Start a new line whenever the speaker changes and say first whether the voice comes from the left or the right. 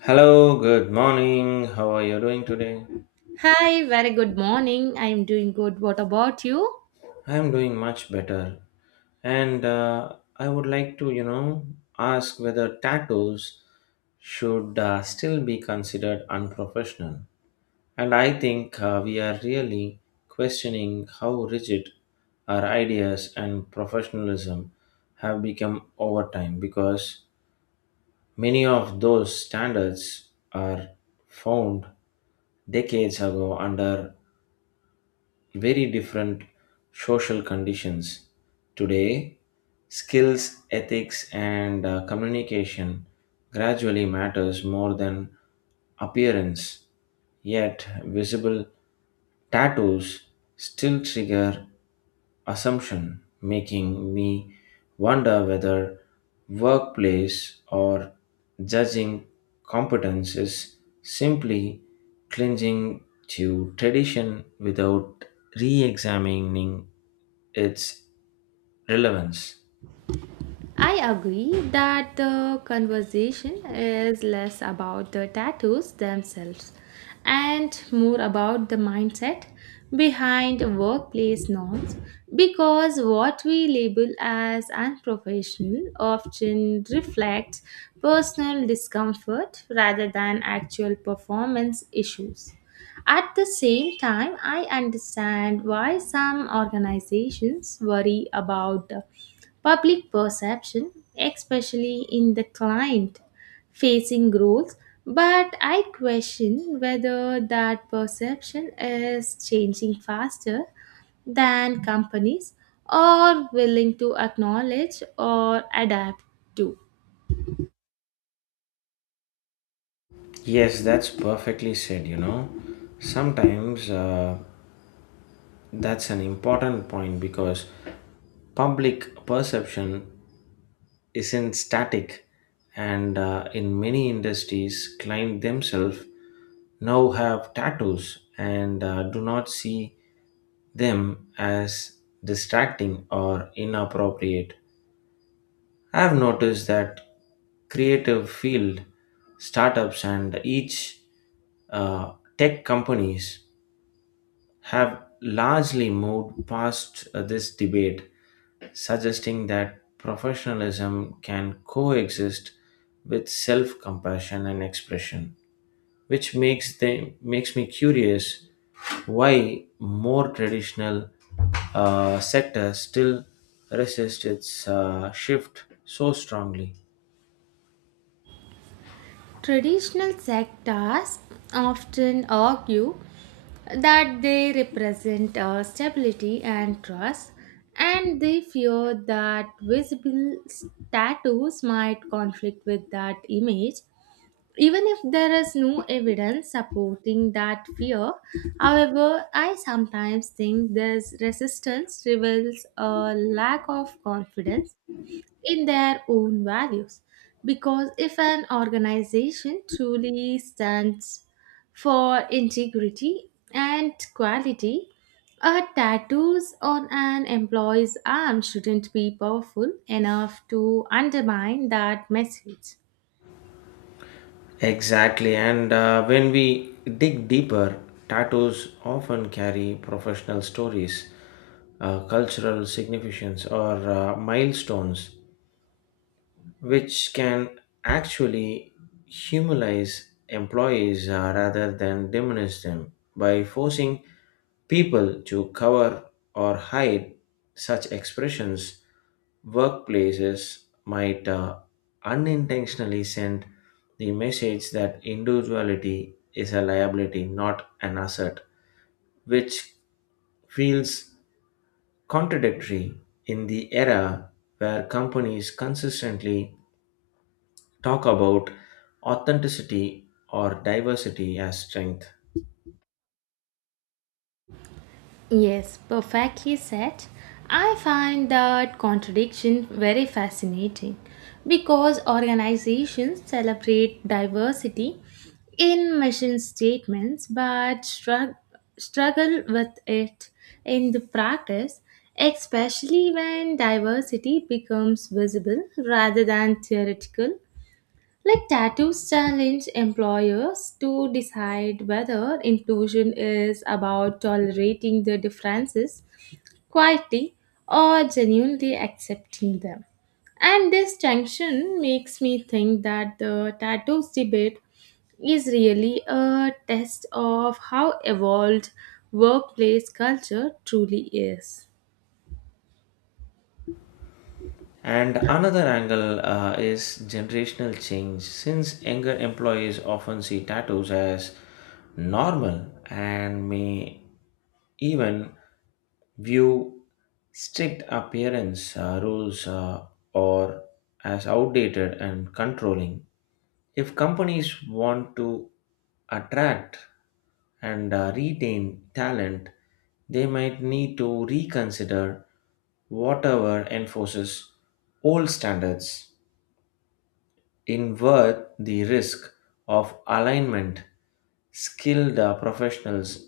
left: Hello, good morning. How are you doing today?
right: Hi, very good morning. I'm doing good. What about you?
left: I am doing much better. And I would like to, ask whether tattoos should still be considered unprofessional. And I think we are really questioning how rigid our ideas and professionalism have become over time, because many of those standards are found decades ago under very different social conditions. Today, skills, ethics, and communication gradually matters more than appearance. Yet, visible tattoos still trigger assumption, making me wonder whether workplace or judging competence is simply clinging to tradition without re examining its relevance.
right: I agree that the conversation is less about the tattoos themselves and more about the mindset behind workplace norms because what we label as unprofessional often reflects personal discomfort rather than actual performance issues. At the same time, I understand why some organizations worry about public perception, especially in the client facing roles, but I question whether that perception is changing faster than companies are willing to acknowledge or adapt to.
left: Yes, that's perfectly said, you know. Sometimes, that's an important point because public perception isn't static, and in many industries, clients themselves now have tattoos and do not see them as distracting or inappropriate. I have noticed that creative field startups and each tech companies have largely moved past this debate, suggesting that professionalism can coexist with self-compassion and expression, which makes me curious why more traditional sectors still resist its shift so strongly.
right: Traditional sectors often argue that they represent stability and trust, and they fear that visible status might conflict with that image. Even if there is no evidence supporting that fear, however, I sometimes think this resistance reveals a lack of confidence in their own values. Because if an organization truly stands for integrity and quality, a tattoos on an employee's arm shouldn't be powerful enough to undermine that message.
left: Exactly, and when we dig deeper, tattoos often carry professional stories, cultural significance, or milestones, which can actually humanize employees rather than diminish them. By forcing people to cover or hide such expressions, workplaces might unintentionally send the message that individuality is a liability, not an asset, which feels contradictory in the era where companies consistently talk about authenticity or diversity as strength.
right: Yes, perfectly said. I find that contradiction very fascinating because organizations celebrate diversity in mission statements but struggle with it in the practice, especially when diversity becomes visible rather than theoretical like tattoos challenge employers to decide whether inclusion is about tolerating the differences quietly or genuinely accepting them. And this tension makes me think that the tattoos debate is really a test of how evolved workplace culture truly is.
left: And another angle is generational change, since younger employees often see tattoos as normal and may even view strict appearance rules, or as outdated and controlling. If companies want to attract and retain talent, they might need to reconsider whatever enforces old standards. Invert the risk of alignment, skilled professionals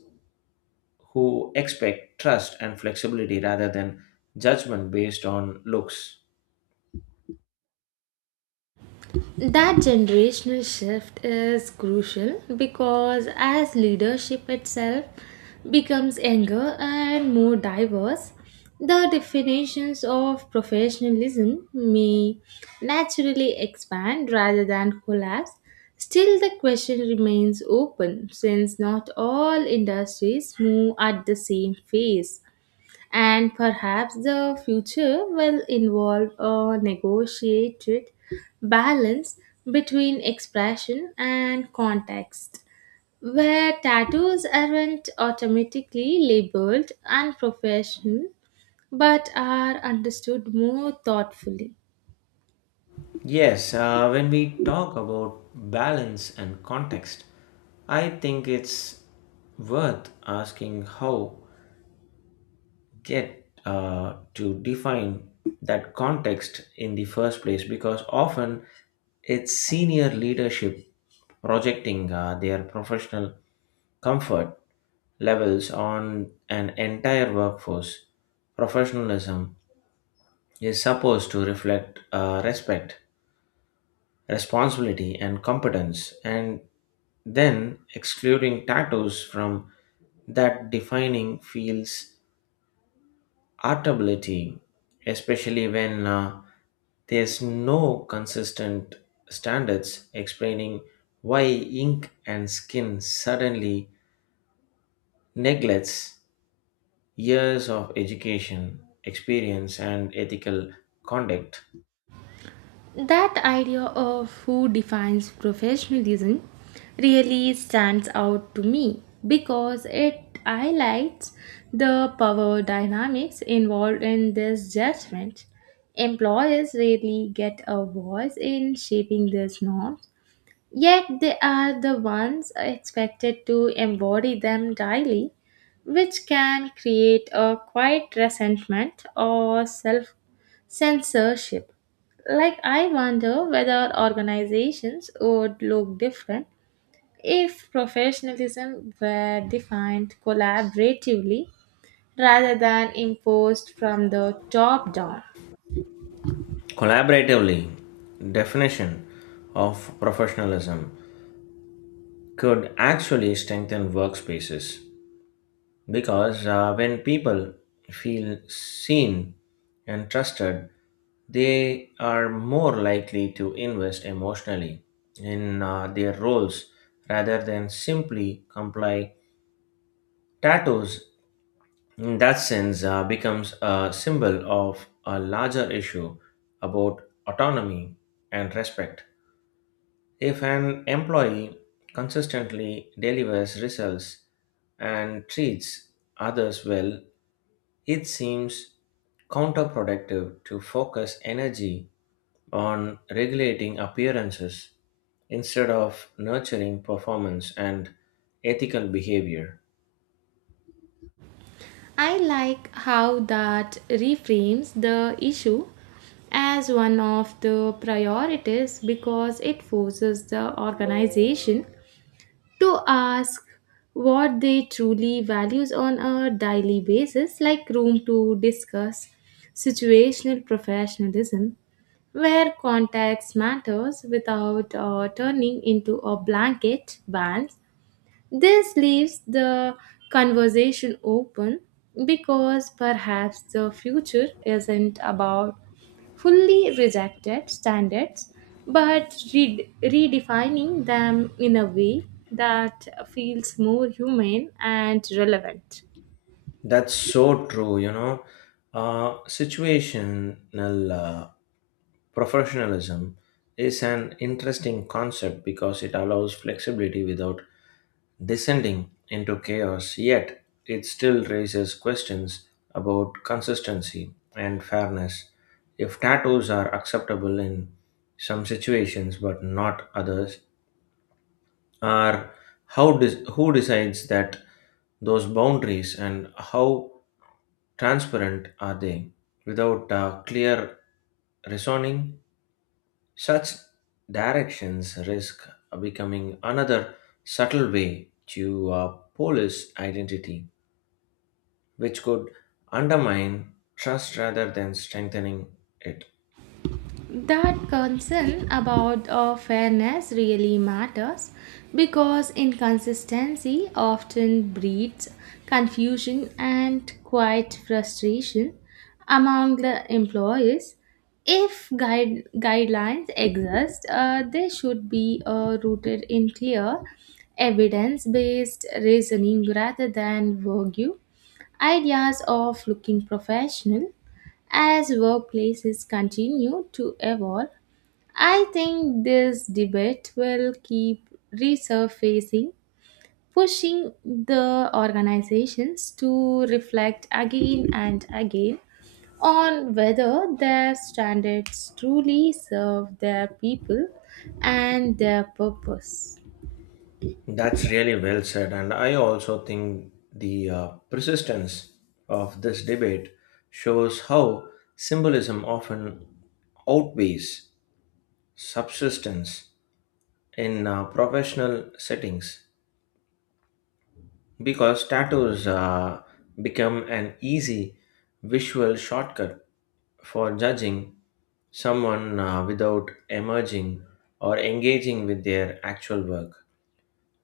left: who expect trust and flexibility rather than judgment based on looks.
right: That generational shift is crucial because as leadership itself becomes younger and more diverse, the definitions of professionalism may naturally expand rather than collapse. Still, the question remains open since not all industries move at the same pace and perhaps the future will involve a negotiated balance between expression and context, where tattoos aren't automatically labeled unprofessional but are understood more thoughtfully.
left: Yes, when we talk about balance and context, I think it's worth asking how get to define that context in the first place, because often it's senior leadership projecting their professional comfort levels on an entire workforce. Professionalism is supposed to reflect respect, responsibility, and competence, and then excluding tattoos from that defining feels artability, especially when there's no consistent standards explaining why ink and skin suddenly neglects years of education, experience, and ethical conduct.
right: That idea of who defines professionalism really stands out to me because it highlights the power dynamics involved in this judgment. Employers really get a voice in shaping these norms, yet they are the ones expected to embody them daily, which can create a quiet resentment or self censorship. Like, I wonder whether organizations would look different if professionalism were defined collaboratively rather than imposed from the top down.
left: Collaboratively definition of professionalism could actually strengthen workspaces because when people feel seen and trusted, they are more likely to invest emotionally in their roles rather than simply comply. Tattoos, in that sense, becomes a symbol of a larger issue about autonomy and respect. If an employee consistently delivers results and treats others well, it seems counterproductive to focus energy on regulating appearances instead of nurturing performance and ethical behavior.
right: I like how that reframes the issue as one of the priorities because it forces the organization to ask what they truly values on a daily basis, like room to discuss situational professionalism where context matters without turning into a blanket ban. This leaves the conversation open because perhaps the future isn't about fully rejected standards but redefining them in a way that feels more humane and relevant.
left: That's so true, you know. Situational uh, professionalism is an interesting concept because it allows flexibility without descending into chaos, yet it still raises questions about consistency and fairness. If tattoos are acceptable in some situations but not others, are who decides that those boundaries and how transparent are they? Without clear reasoning, such directions risk becoming another subtle way to police identity, which could undermine trust rather than strengthening it.
right: That concern about fairness really matters because inconsistency often breeds confusion and quite frustration among the employees. If guidelines exist, they should be rooted in clear evidence based reasoning rather than vague ideas of looking professional. As workplaces continue to evolve, I think this debate will keep resurfacing, pushing the organizations to reflect again and again on whether their standards truly serve their people and their purpose.
left: That's really well said, and I also think the persistence of this debate shows how symbolism often outweighs subsistence in professional settings, because tattoos become an easy visual shortcut for judging someone without emerging or engaging with their actual work.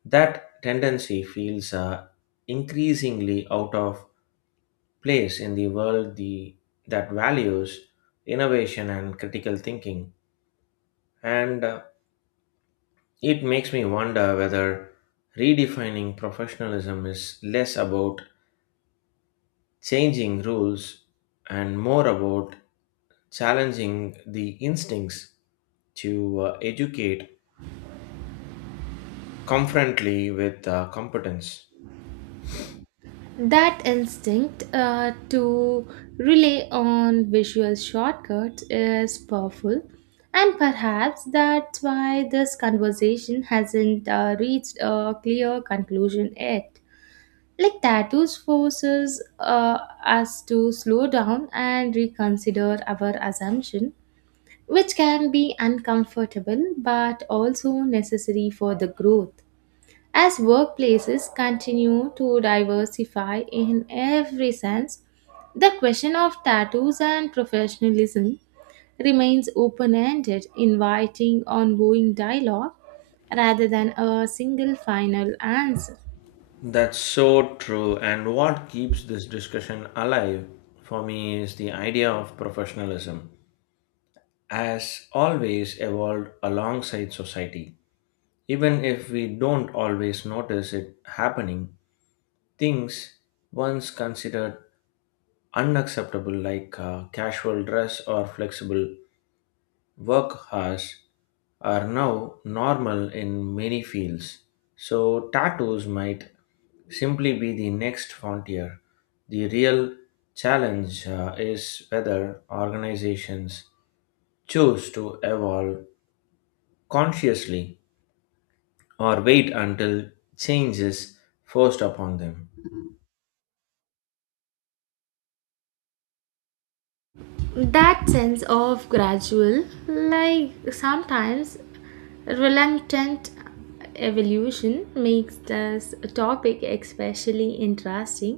left: That tendency feels increasingly out of place in the world that values innovation and critical thinking. And it makes me wonder whether redefining professionalism is less about changing rules and more about challenging the instincts to educate confrontly with competence.
right: That instinct to rely on visual shortcuts is powerful, and perhaps that's why this conversation hasn't reached a clear conclusion yet. Like tattoos forces us to slow down and reconsider our assumption, which can be uncomfortable but also necessary for the growth. As workplaces continue to diversify in every sense, the question of tattoos and professionalism remains open ended, inviting ongoing dialogue rather than a single final answer.
left: That's so true. And what keeps this discussion alive for me is the idea of professionalism as always evolved alongside society. Even if we don't always notice it happening, things once considered unacceptable, like casual dress or flexible work hours, are now normal in many fields, so tattoos might simply be the next frontier. The real challenge is whether organizations choose to evolve consciously or wait until change is forced upon them.
right: That sense of gradual, like sometimes reluctant evolution makes this topic especially interesting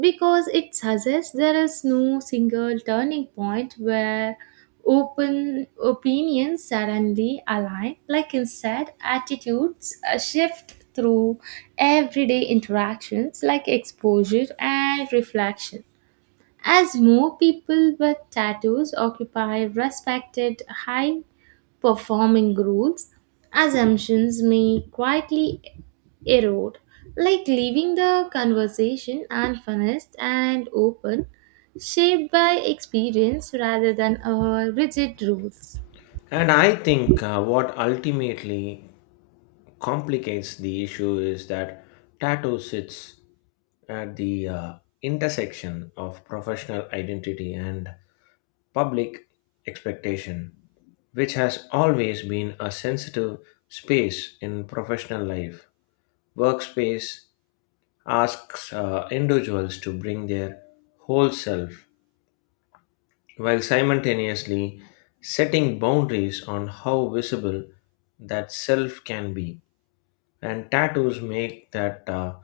right: because it suggests there is no single turning point where open opinions suddenly align, like instead attitudes shift through everyday interactions like exposure and reflection. As more people with tattoos occupy respected high performing roles, assumptions may quietly erode, like leaving the conversation unfinished and open, shaped by experience rather than rigid rules.
left: And I think what ultimately complicates the issue is that tattoo sits at the intersection of professional identity and public expectation, which has always been a sensitive space in professional life. Workspace asks individuals to bring their whole self while simultaneously setting boundaries on how visible that self can be. And tattoos make that.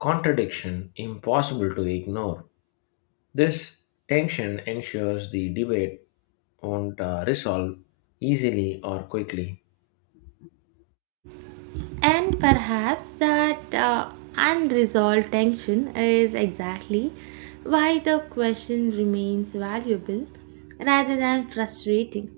left: Contradiction impossible to ignore. This tension ensures the debate won't resolve easily or quickly.
right: And perhaps that unresolved tension is exactly why the question remains valuable rather than frustrating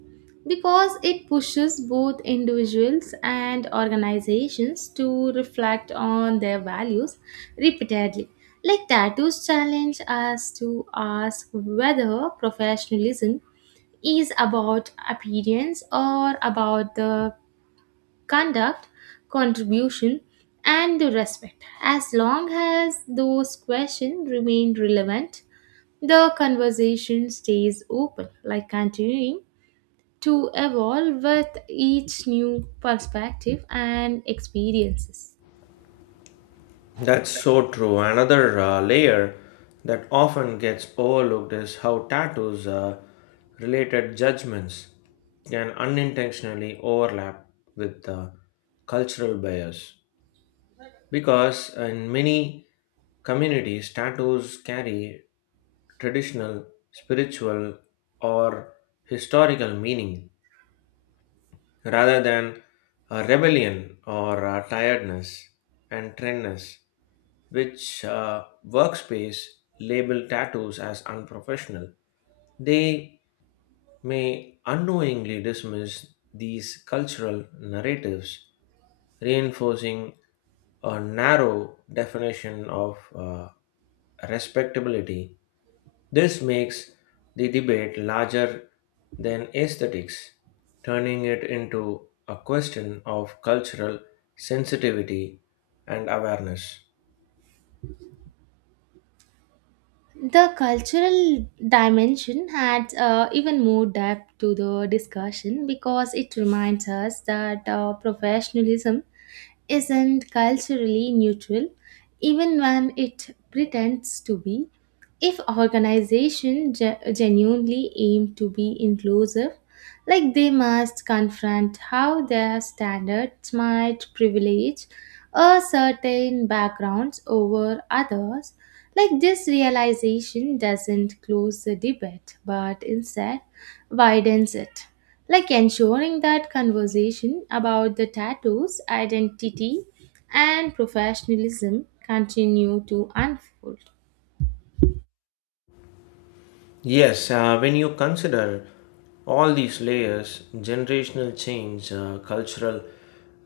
right: because it pushes both individuals and organizations to reflect on their values repeatedly. Like tattoos challenge us to ask whether professionalism is about appearance or about the conduct, contribution, and the respect. As long as those questions remain relevant, the conversation stays open, like continuing to evolve with each new perspective and experiences.
left: That's so true. Another layer that often gets overlooked is how tattoos related judgments can unintentionally overlap with cultural bias, because in many communities tattoos carry traditional, spiritual, or historical meaning rather than a rebellion or a tiredness and trendness, which workspace label tattoos as unprofessional. They may unknowingly dismiss these cultural narratives, reinforcing a narrow definition of respectability. This makes the debate larger than aesthetics, turning it into a question of cultural sensitivity and awareness.
right: The cultural dimension adds even more depth to the discussion because it reminds us that professionalism isn't culturally neutral, even when it pretends to be. If organizations genuinely aim to be inclusive, like they must confront how their standards might privilege a certain backgrounds over others. Like this realization doesn't close the debate but instead widens it. Like ensuring that conversation about the tattoos, identity, and professionalism continue to unfold.
left: Yes, when you consider all these layers, generational change, cultural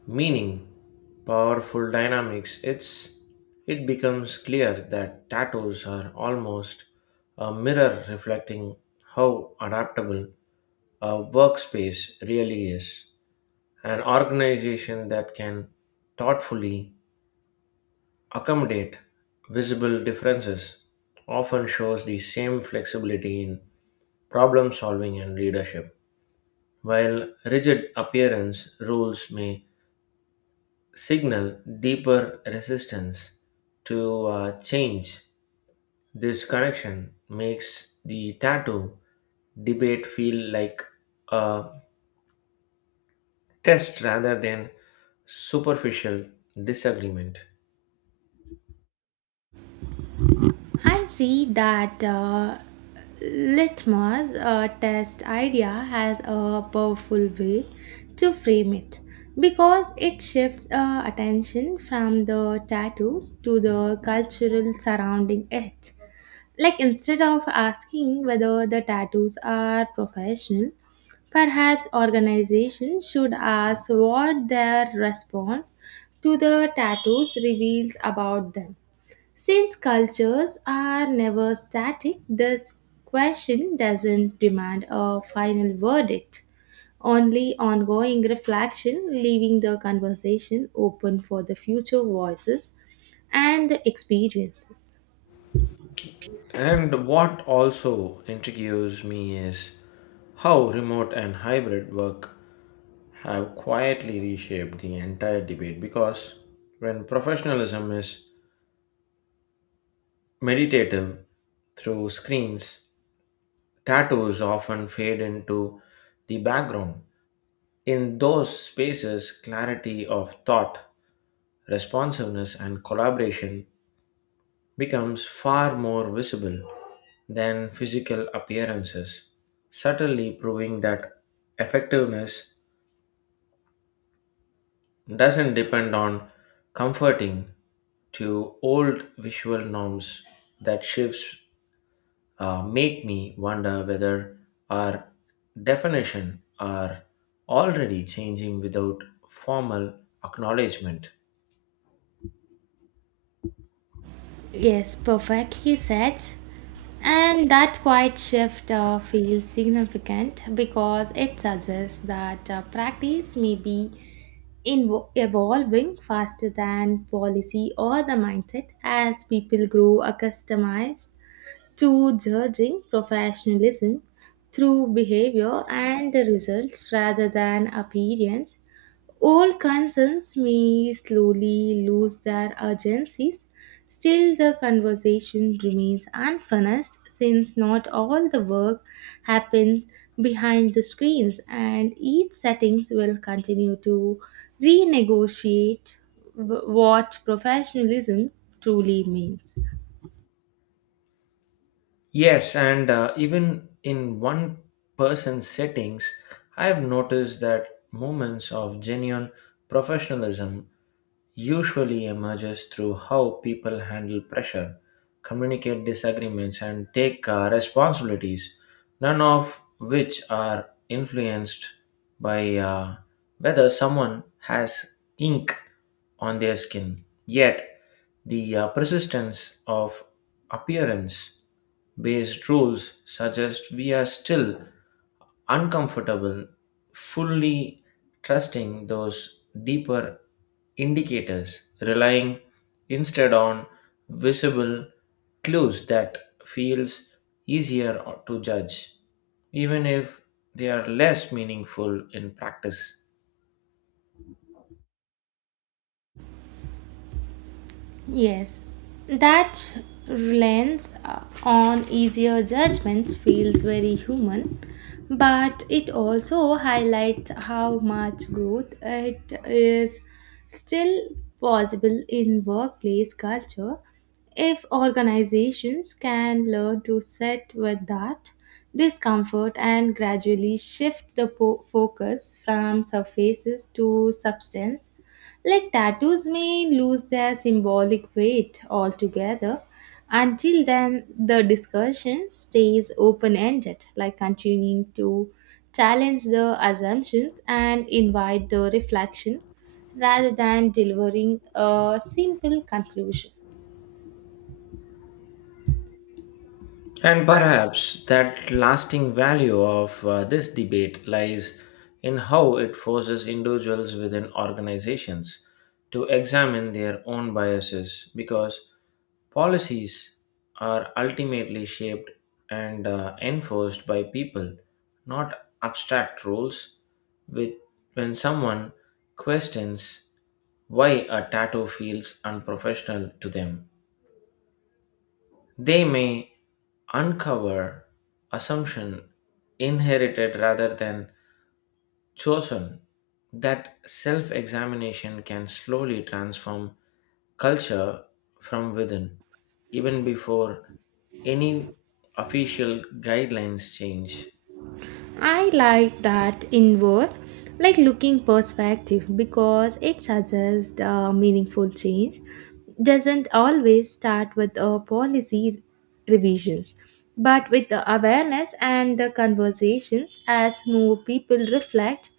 left: meaning, powerful dynamics, it becomes clear that tattoos are almost a mirror reflecting how adaptable a workspace really is. An organization that can thoughtfully accommodate visible differences often shows the same flexibility in problem solving and leadership, while rigid appearance rules may signal deeper resistance to change. This connection makes the tattoo debate feel like a test rather than superficial disagreement.
right: I see that litmus test idea has a powerful way to frame it because it shifts attention from the tattoos to the cultural surrounding it. Like instead of asking whether the tattoos are professional, perhaps organizations should ask what their response to the tattoos reveals about them. Since cultures are never static, this question doesn't demand a final verdict, only ongoing reflection, leaving the conversation open for the future voices and the experiences.
left: And what also intrigues me is how remote and hybrid work have quietly reshaped the entire debate, because when professionalism is meditative through screens, tattoos often fade into the background. In those spaces, clarity of thought, responsiveness, and collaboration becomes far more visible than physical appearances, subtly proving that effectiveness doesn't depend on comforting to old visual norms. That shifts make me wonder whether our definition are already changing without formal acknowledgement.
right: Yes, perfectly said. And that quiet shift feels significant because it suggests that practice may be evolving faster than policy or the mindset as people grow accustomed to judging professionalism through behavior and the results rather than appearance. Old concerns may slowly lose their urgencies. Still, the conversation remains unfinished since not all the work happens behind the screens, and each settings will continue to renegotiate what professionalism truly means.
left: Yes, and even in one person's settings, I have noticed that moments of genuine professionalism usually emerges through how people handle pressure, communicate disagreements, and take responsibilities, none of which are influenced by whether someone has ink on their skin. Yet, the persistence of appearance based rules suggest we are still uncomfortable fully trusting those deeper indicators, relying instead on visible clues that feels easier to judge, even if they are less meaningful in practice.
right: Yes, that reliance on easier judgments feels very human, but it also highlights how much growth it is still possible in workplace culture if organizations can learn to sit with that discomfort and gradually shift the focus from surfaces to substance, like tattoos may lose their symbolic weight altogether. Until then, the discussion stays open ended, like continuing to challenge the assumptions and invite the reflection rather than delivering a simple conclusion.
left: And perhaps that lasting value of this debate lies in how it forces individuals within organizations to examine their own biases, because policies are ultimately shaped and enforced by people, not abstract rules. With, when someone questions why a tattoo feels unprofessional to them, they may uncover assumption inherited rather than chosen. That self examination can slowly transform culture from within, even before any official guidelines change.
right: I like that inward, like looking perspective because it suggests a meaningful change doesn't always start with a policy revisions, but with the awareness and the conversations as more people reflect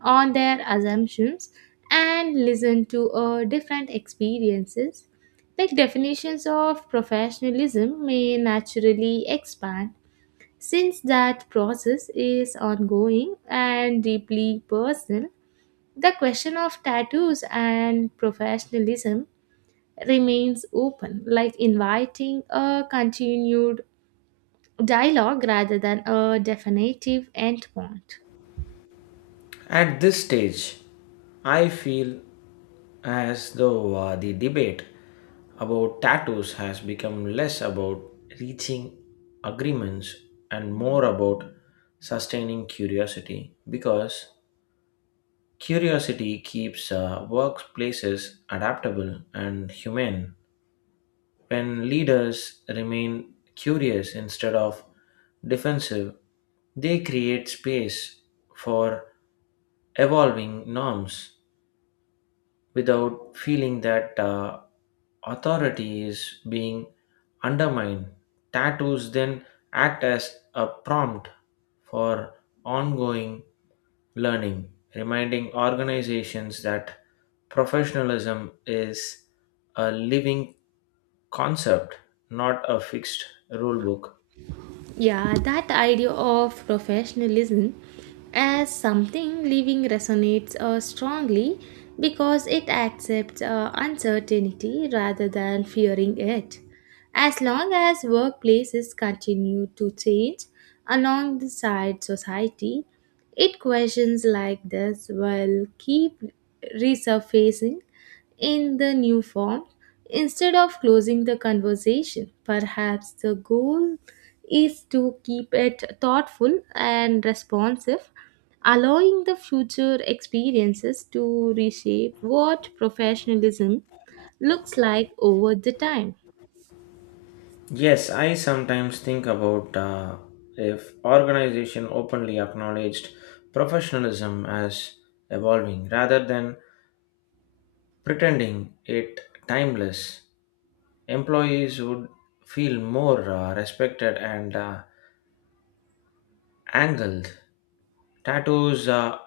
right: on their assumptions and listen to different experiences. Like definitions of professionalism may naturally expand. Since that process is ongoing and deeply personal, the question of tattoos and professionalism remains open, like inviting a continued dialogue rather than a definitive endpoint.
left: At this stage, I feel as though the debate about tattoos has become less about reaching agreements and more about sustaining curiosity, because curiosity keeps workplaces adaptable and humane. When leaders remain curious instead of defensive, they create space for evolving norms without feeling that authority is being undermined. Tattoos then act as a prompt for ongoing learning, reminding organizations that professionalism is a living concept, not a fixed rulebook.
right: Yeah, that idea of professionalism as something living resonates strongly because it accepts uncertainty rather than fearing it. As long as workplaces continue to change alongside society, it questions like this will keep resurfacing in the new form instead of closing the conversation. Perhaps the goal is to keep it thoughtful and responsive, allowing the future experiences to reshape what professionalism looks like over the time.
left: Yes, I sometimes think about if organization openly acknowledged professionalism as evolving rather than pretending it timeless. Employees would feel more respected and angled. Tattoos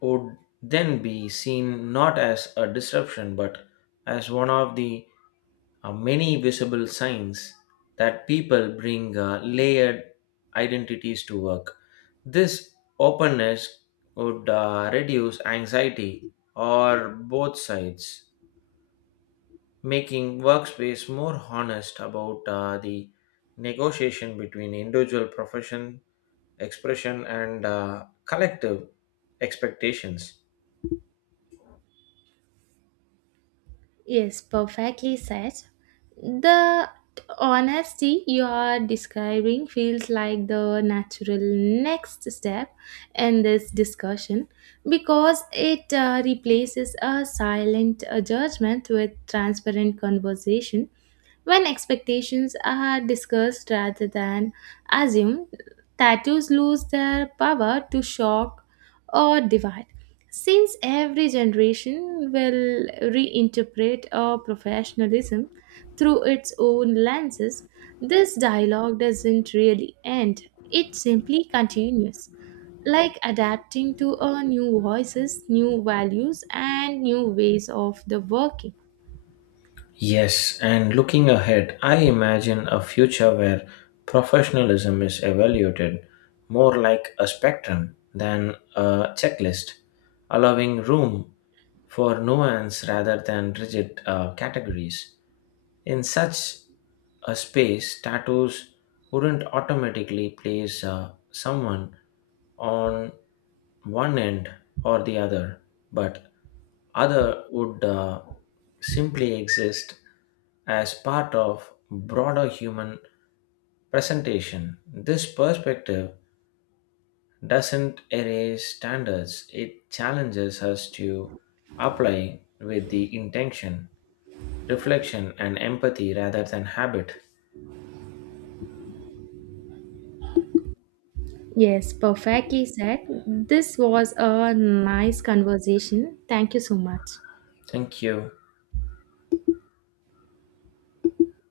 left: would then be seen not as a disruption but as one of the many visible signs that people bring layered identities to work. This openness would reduce anxiety or both sides, making workspace more honest about the negotiation between individual profession expression and collective expectations.
right: Yes, perfectly said. The honesty you are describing feels like the natural next step in this discussion because it replaces a silent judgment with transparent conversation. When expectations are discussed rather than assumed, tattoos lose their power to shock or divide. Since every generation will reinterpret our professionalism through its own lenses, this dialogue doesn't really end, it simply continues like adapting to our new voices, new values, and new ways of the working.
left: Yes, and looking ahead, I imagine a future where professionalism is evaluated more like a spectrum than a checklist, allowing room for nuance rather than rigid categories. In such a space, tattoos wouldn't automatically place someone on one end or the other, but other would simply exist as part of broader human presentation. This perspective doesn't erase standards, it challenges us to apply with the intention, reflection, and empathy rather than habit.
right: Yes, perfectly said. This was a nice conversation. Thank you so much.
left: Thank you.